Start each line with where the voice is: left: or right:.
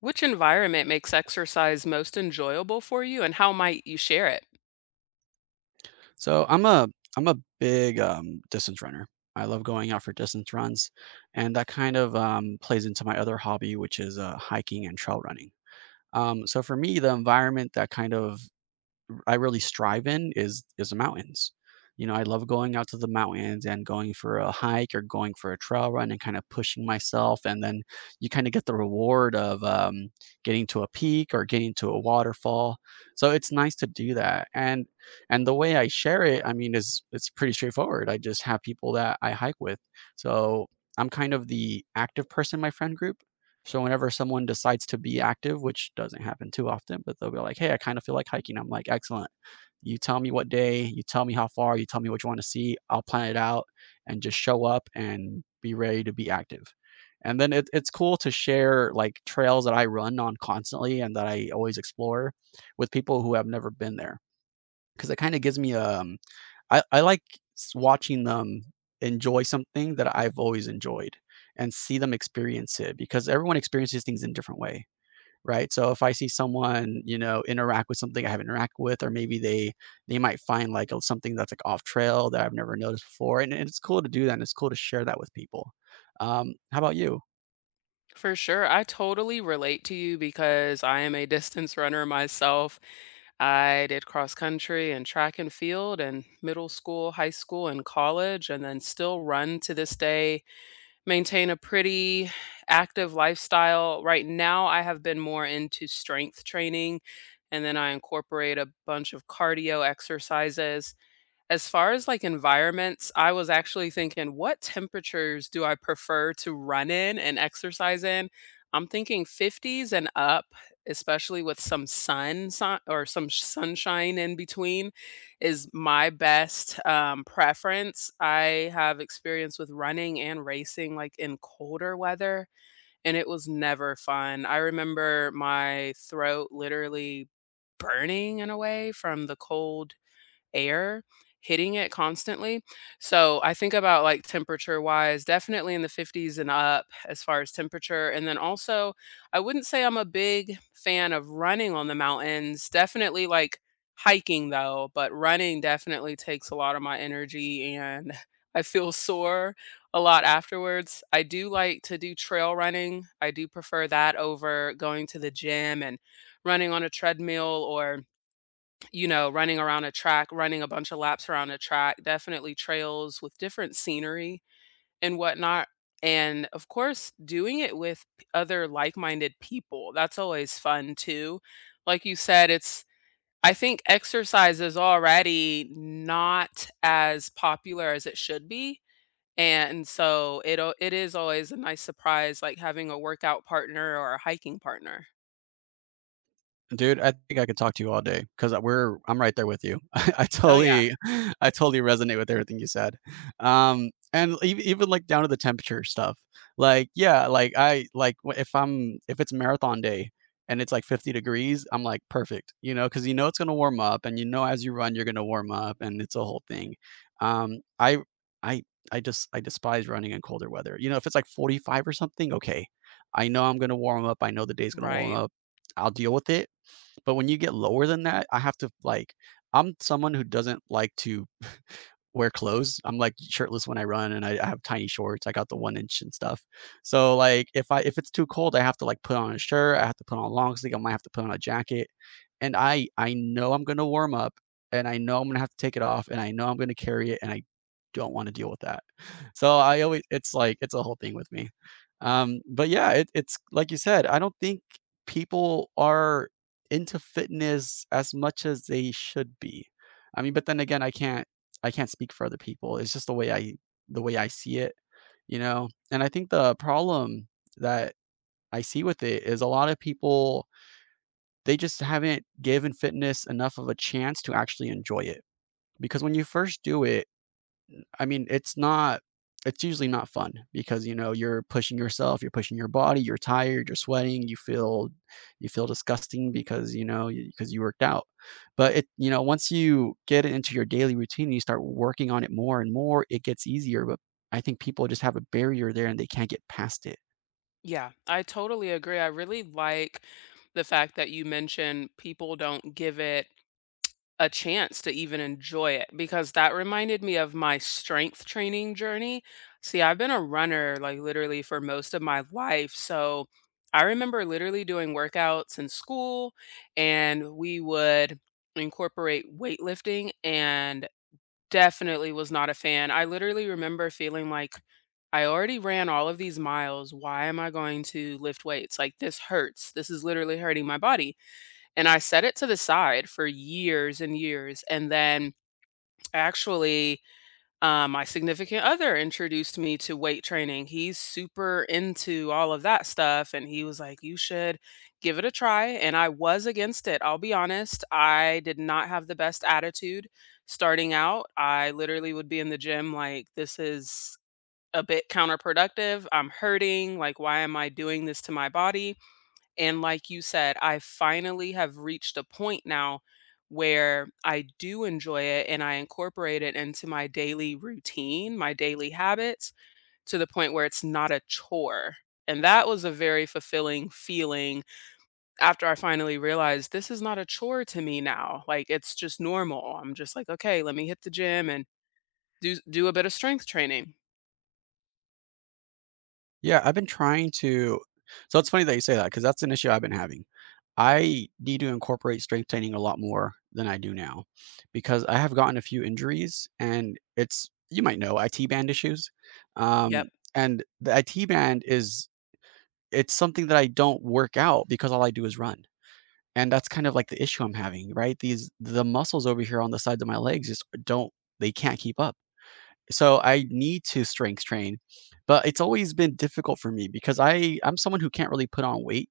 left: Which environment makes exercise most enjoyable for you and how might you share it?
right: So I'm a I'm a big distance runner. I love going out for distance runs, and that kind of plays into my other hobby, which is hiking and trail running. So for me, the environment that I really strive in is the mountains. You know, I love going out to the mountains and going for a hike or going for a trail run and kind of pushing myself. And then you kind of get the reward of getting to a peak or getting to a waterfall. So it's nice to do that. And the way I share it, I mean, is it's pretty straightforward. I just have people that I hike with. So I'm kind of the active person in my friend group so whenever someone decides to be active, which doesn't happen too often, but they'll be like, "Hey, I kind of feel like hiking." I'm like, "Excellent. You tell me what day, you tell me how far, you tell me what you want to see. I'll plan it out and just show up and be ready to be active." And then it's cool to share like trails that I run on constantly and that I always explore with people who have never been there because it kind of gives me a I like s watching them enjoy something that I've always enjoyed and see them experience it because everyone experiences things in a different way, right? So if I see someone, you know, interact with something I haven't interacted with, or maybe they might find like a something that's like off trail that I've never noticed before, and it's cool to do that, and it's cool to share that with people. How about you?
left: For sure. I totally relate to you because I am a distance runner myself. I did cross country and track and field in middle school, high school, and college, and then still run to this day, maintain a pretty active lifestyle. Right now, I have been more into strength training, and then I incorporate a bunch of cardio exercises. As far as, like, environments, I was actually thinking, "What temperatures do I prefer to run in and exercise in?" I'm thinking 50s and up, especially with some sun si or some sh- sunshine in between is my best preference. I have experience with running and racing, like, in colder weather, and it was never fun. I remember my throat literally burning in a way from the cold air hitting it constantly. So I think about, like, temperature wise, definitely in the 50s and up as far as temperature. And then also, I wouldn't say I'm a big fan of running on the mountains. Definitely like hiking though, but running definitely takes a lot of my energy and I feel sore a lot afterwards. I do like to do trail running. I do prefer that over going to the gym and running on a treadmill or, you know, running around a track, running a bunch of laps around a track, definitely trails with different scenery and whatnot. And of course, doing it with other like minded people, that's always fun too. Like you said, I think exercise is already not as popular as it should be. And so it is always a nice surprise, like having a workout partner or a hiking partner.
right: Dude, I think I could talk to you all day because we 'cause we're I'm right there with you. I
left: Oh yeah,
right: totally I totally resonate with everything you said. And even, like, down to the temperature stuff. Like, yeah, like, I like, w if I'm if it's marathon day and it's, like, 50 degrees, I'm like, "Perfect," you know, because you know it's gonna warm up, and you know as you run, you're gonna warm up, and it's a whole thing. Um, I I I just I despise running in colder weather. You know, if it's, like, 45 or something, okay. I know I'm gonna warm up, I know the day's gonna warm
left: right.
right: up. I'll deal with it. But when you get lower than that, I have to like I'm someone who doesn't like to wear clothes. I'm like shirtless when I run and I have tiny shorts. I got the one inch and stuff. So like if it's too cold, I have to like put on a shirt, I have to put on a long sleeve, I might have to put on a jacket. And I know I'm gonna warm up and I know I'm gonna have to take it off and I know I'm gonna carry it and I don't want to deal with that. So I always it's like it's a whole thing with me. But yeah, it's like you said, I don't think people are into fitness as much as they should be. I mean, but then again, I can't speak for other people. It's just the way I see it, you know? And I think the problem that I see with it is a lot of people, they just haven't given fitness enough of a chance to actually enjoy it. Because when you first do it, I mean, it's usually not fun because, you know, you're pushing yourself, you're pushing your body, you're tired, you're sweating, you feel disgusting because, you know, because you worked out. But it, you know, once you get it into your daily routine and you start working on it more and more, it gets easier. But I think people just have a barrier there and they can't get past it.
left: Yeah, I totally agree. I really like the fact that you mentioned people don't give it a chance to even enjoy it because that reminded me of my strength training journey. See, I've been a runner like literally for most of my life. So I remember literally doing workouts in school and we would incorporate weightlifting and definitely was not a fan. I literally remember feeling like I already ran all of these miles. Why am I going to lift weights? Like, this hurts. This is literally hurting my body. And I set it to the side for years and years. And then actually, my significant other introduced me to weight training. He's super into all of that stuff. And he was like, you should give it a try. And I was against it. I'll be honest. I did not have the best attitude starting out. I literally would be in the gym like, this is a bit counterproductive. I'm hurting. Like, why am I doing this to my body? And like you said, I finally have reached a point now where I do enjoy it and I incorporate it into my daily routine, my daily habits to the point where it's not a chore. And that was a very fulfilling feeling after I finally realized this is not a chore to me now. Like, it's just normal. I'm just like, okay, let me hit the gym and do a bit of strength training.
right: Yeah, I've been trying to so it's funny that you say that because that's an issue I've been having. I need to incorporate strength training a lot more than I do now because I have gotten a few injuries and it's you might know IT band issues.
left: Yep.
right: Um, and the IT band is it's something that I don't work out because all I do is run. And that's kind of like the issue I'm having, right? These the muscles over here on the sides of my legs just don't they can't keep up. So I need to strength train, but it's always been difficult for me because I'm someone who can't really put on weight.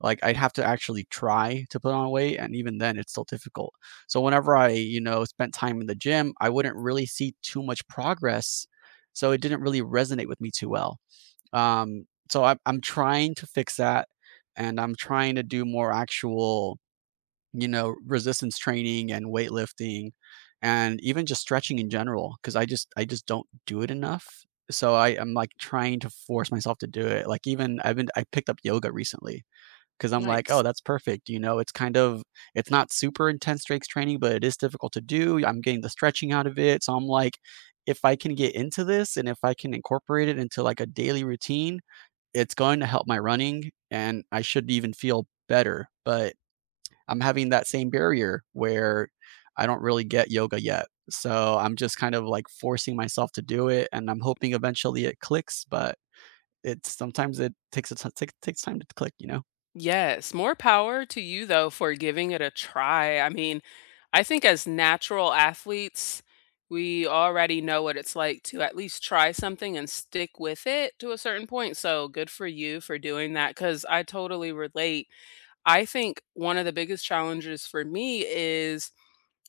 right: Like I'd have to actually try to put on weight, and even then, it's still difficult. So whenever I, you know, spent time in the gym, I wouldn't really see too much progress. So it didn't really resonate with me too well. Um, so I'm trying to fix that, and I'm trying to do more actual you know, resistance training and weightlifting and even just stretching in general. Because I just don't do it enough. So I am, like, trying to force myself to do it. Like, even I picked up yoga recently. Because 'cause I'm like,
left: Nice.
right: "Oh, that's perfect," you know? It's kind of it's not super intense strength training, but it is difficult to do. I'm getting the stretching out of it. So I'm like, "If I can get into this and if I can incorporate it into, like, a daily routine, it's going to help my running, and I should even feel better." But I'm having that same barrier where I don't really get yoga yet. So I'm just kind of like forcing myself to do it, and I'm hoping eventually it clicks. But it's sometimes it takes a t- takes takes time to click, you know.
left: Yes, more power to you though for giving it a try. I mean, I think as natural athletes, we already know what it's like to at least try something and stick with it to a certain point. So good for you for doing that because I totally relate. I think one of the biggest challenges for me is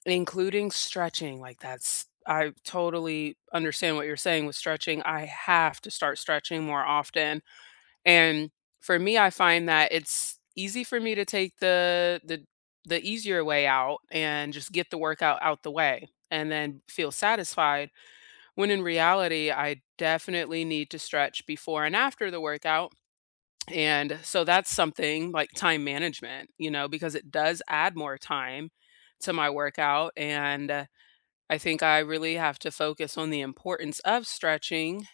left: including stretching. Like, I totally understand what you're saying with stretching. I have to start stretching more often and for me, I find that it's easy for me to take the easier way out and just get the workout out the way and then feel satisfied when in reality I definitely need to stretch before and after the workout. And so that's something like time management, you know, because it does add more time to my workout and I think I really have to focus on the importance of stretching.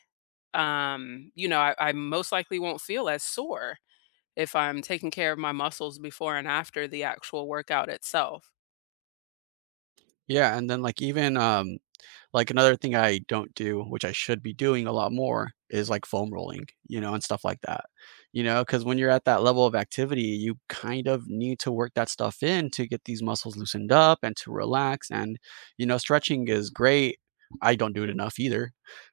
left: I most likely won't feel as sore if I'm taking care of my muscles before and after the actual workout itself.
right: Yeah, and then like even Like, another thing I don't do, which I should be doing a lot more, is, like, foam rolling, you know, and stuff like that, you know, because when you're at that level of activity, you kind of need to work that stuff in to get these muscles loosened up and to relax, and, you know, stretching is great. I don't do it enough either,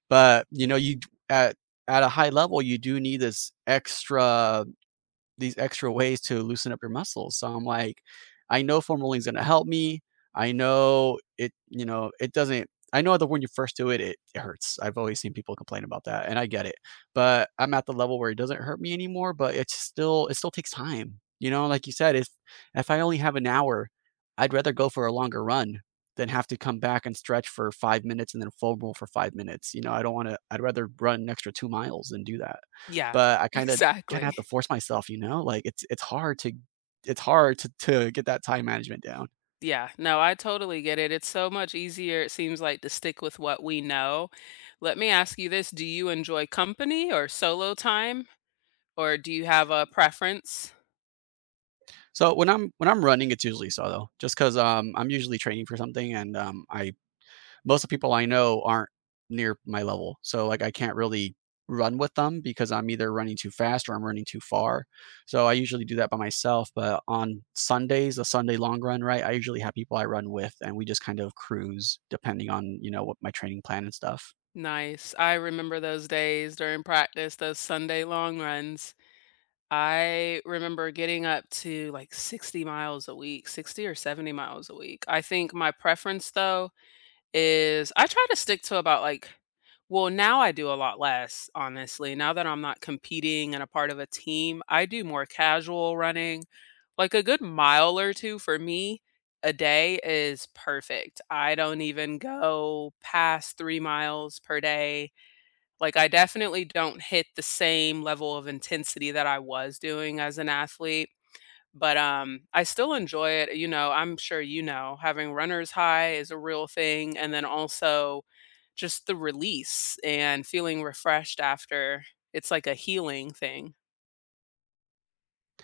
right: but, you know, you d at a high level, you do need this extra these extra ways to loosen up your muscles. So I'm like, I know foam rolling is gonna help me. I know it, you know, it doesn't I know that when you first do it, it hurts. I've always seen people complain about that, and I get it. But I'm at the level where it doesn't hurt me anymore, but it's still takes time. You know, like you said, if I only have an hour, I'd rather go for a longer run than have to come back and stretch for 5 minutes and then foam roll for 5 minutes. You know, I don't want to. I'd rather run an extra 2 miles than do that.
left: Yeah,
right: But I kinda have to
left: exactly.
right: force myself, you know? Like, it's hard to get that time management down.
left: Yeah, no, I totally get it. It's so much easier, it seems like, to stick with what we know. Let me ask you this, do you enjoy company or solo time, or do you have a preference?
right: So when I'm running, it's usually solo, just 'cause, I'm usually training for something and, I most of the people I know aren't near my level, so, like, I can't really run with them because I'm either running too fast or I'm running too far. So I usually do that by myself, but on Sundays, a Sunday long run, right, I usually have people I run with, and we just kind of cruise depending on, you know, what my training plan and stuff.
left: Nice. I remember those days during practice, those Sunday long runs. I remember getting up to like 60 miles a week, 60 or 70 miles a week. I think my preference though is I try to stick to about, like, well, now I do a lot less, honestly. Now that I'm not competing and a part of a team, I do more casual running. Like, a good mile or two for me a day is perfect. I don't even go past 3 miles per day. Like, I definitely don't hit the same level of intensity that I was doing as an athlete, but, I still enjoy it. You know, I'm sure you know, having runner's high is a real thing, and then also just the release and feeling refreshed after. It's like a healing thing.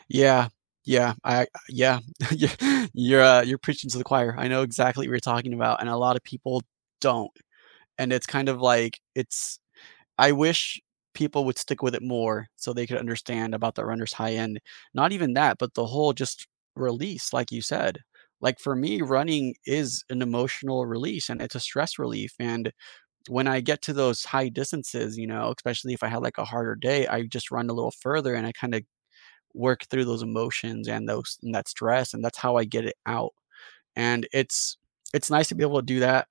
right: Yeah. Yeah. I yeah. Y you're preaching to the choir. I know exactly what you're talking about, and a lot of people don't, and it's kind of like it's I wish people would stick with it more so they could understand about the runner's high end. Not even that, but the whole just release, like you said. Like, for me, running is an emotional release, and it's a stress relief, and when I get to those high distances, you know, especially if I had, like, a harder day, I just run a little further, and I kinda work through those emotions and those and that stress, and that's how I get it out. And it's nice to be able to do that.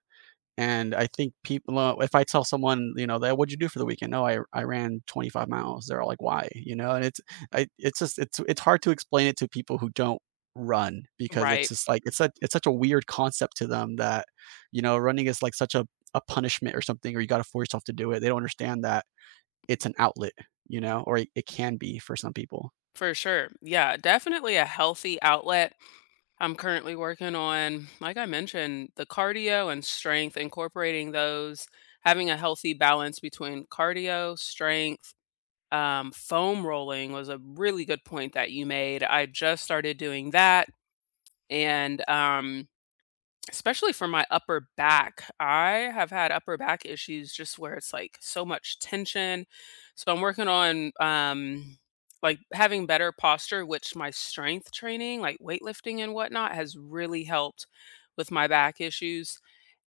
right: And I think people, if I tell someone, you know, that what'd you do for the weekend? No, I ran 25 miles. They're all like, why? You know, and it's I it's just it's hard to explain it to people who don't run because it's
left: Right.
right: just it's such a weird concept to them that you know running is like such a punishment or something or you got to force yourself to do it. They don't understand that it's an outlet, you know, or it can be for some people.
left: For sure. Yeah, definitely a healthy outlet. I'm currently working on, like I mentioned, the cardio and strength, incorporating those, having a healthy balance between cardio, strength, foam rolling was a really good point that you made. I just started doing that. And especially for my upper back. I have had upper back issues just where it's like so much tension. So I'm working on like having better posture, which my strength training, like weightlifting and whatnot, has really helped with my back issues.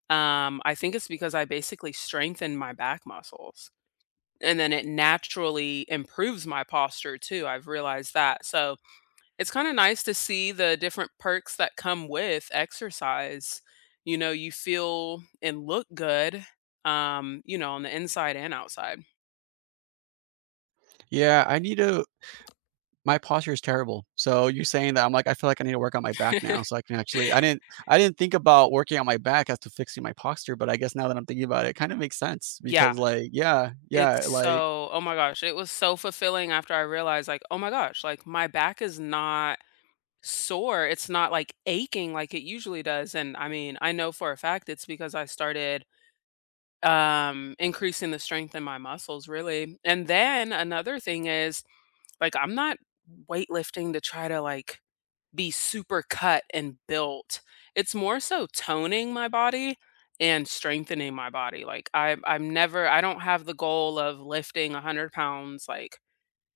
left: I think it's because I basically strengthen my back muscles and then it naturally improves my posture too. I've realized that. So it's kinda nice to see the different perks that come with exercise. You know, you feel and look good, you know, on the inside and outside.
right: Yeah, I need to my posture is terrible. So you saying that, I'm like, I feel like I need to work on my back now so I can actually I didn't think about working on my back as to fixing my posture, but I guess now that I'm thinking about it, it kind of makes sense
left: Yeah,
right: because, like,
left: it's so, oh my gosh, it was so fulfilling after I realized, like, "Oh my gosh, like, my back is not sore, it's not, like, aching like it usually does," and, I mean, I know for a fact it's because I started, increasing the strength in my muscles, really, and then another thing is, like, I'm not weightlifting to try to, like, be super cut and built. It's more so toning my body and strengthening my body. Like, I don't have the goal of lifting 100 pounds, like,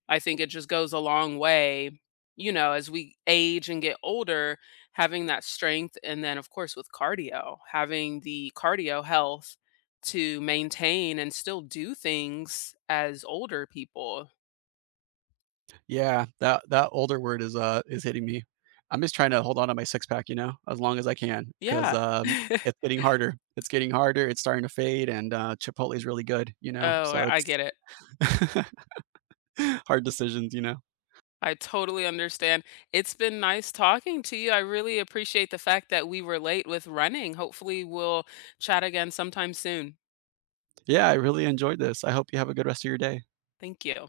left: I think it just goes a long way, you know, as we age and get older, having that strength, and then, of course, with cardio, having the cardio health to maintain and still do things as older people.
right: yeah, that that older word is hitting me. I'm just trying to hold on to my six pack, you know, as long as I can
left: Yeah.
right: it's getting harder. It's getting harder. It's starting to fade, and, Chipotle is really good, you know,
left: Oh,
right: so
left: I
right: it's
left: get it.
right: hard decisions, you know?
left: I totally understand. It's been nice talking to you. I really appreciate the fact that we relate with running. Hopefully, we'll chat again sometime soon.
right: Yeah, I really enjoyed this. I hope you have a good rest of your day.
left: Thank you.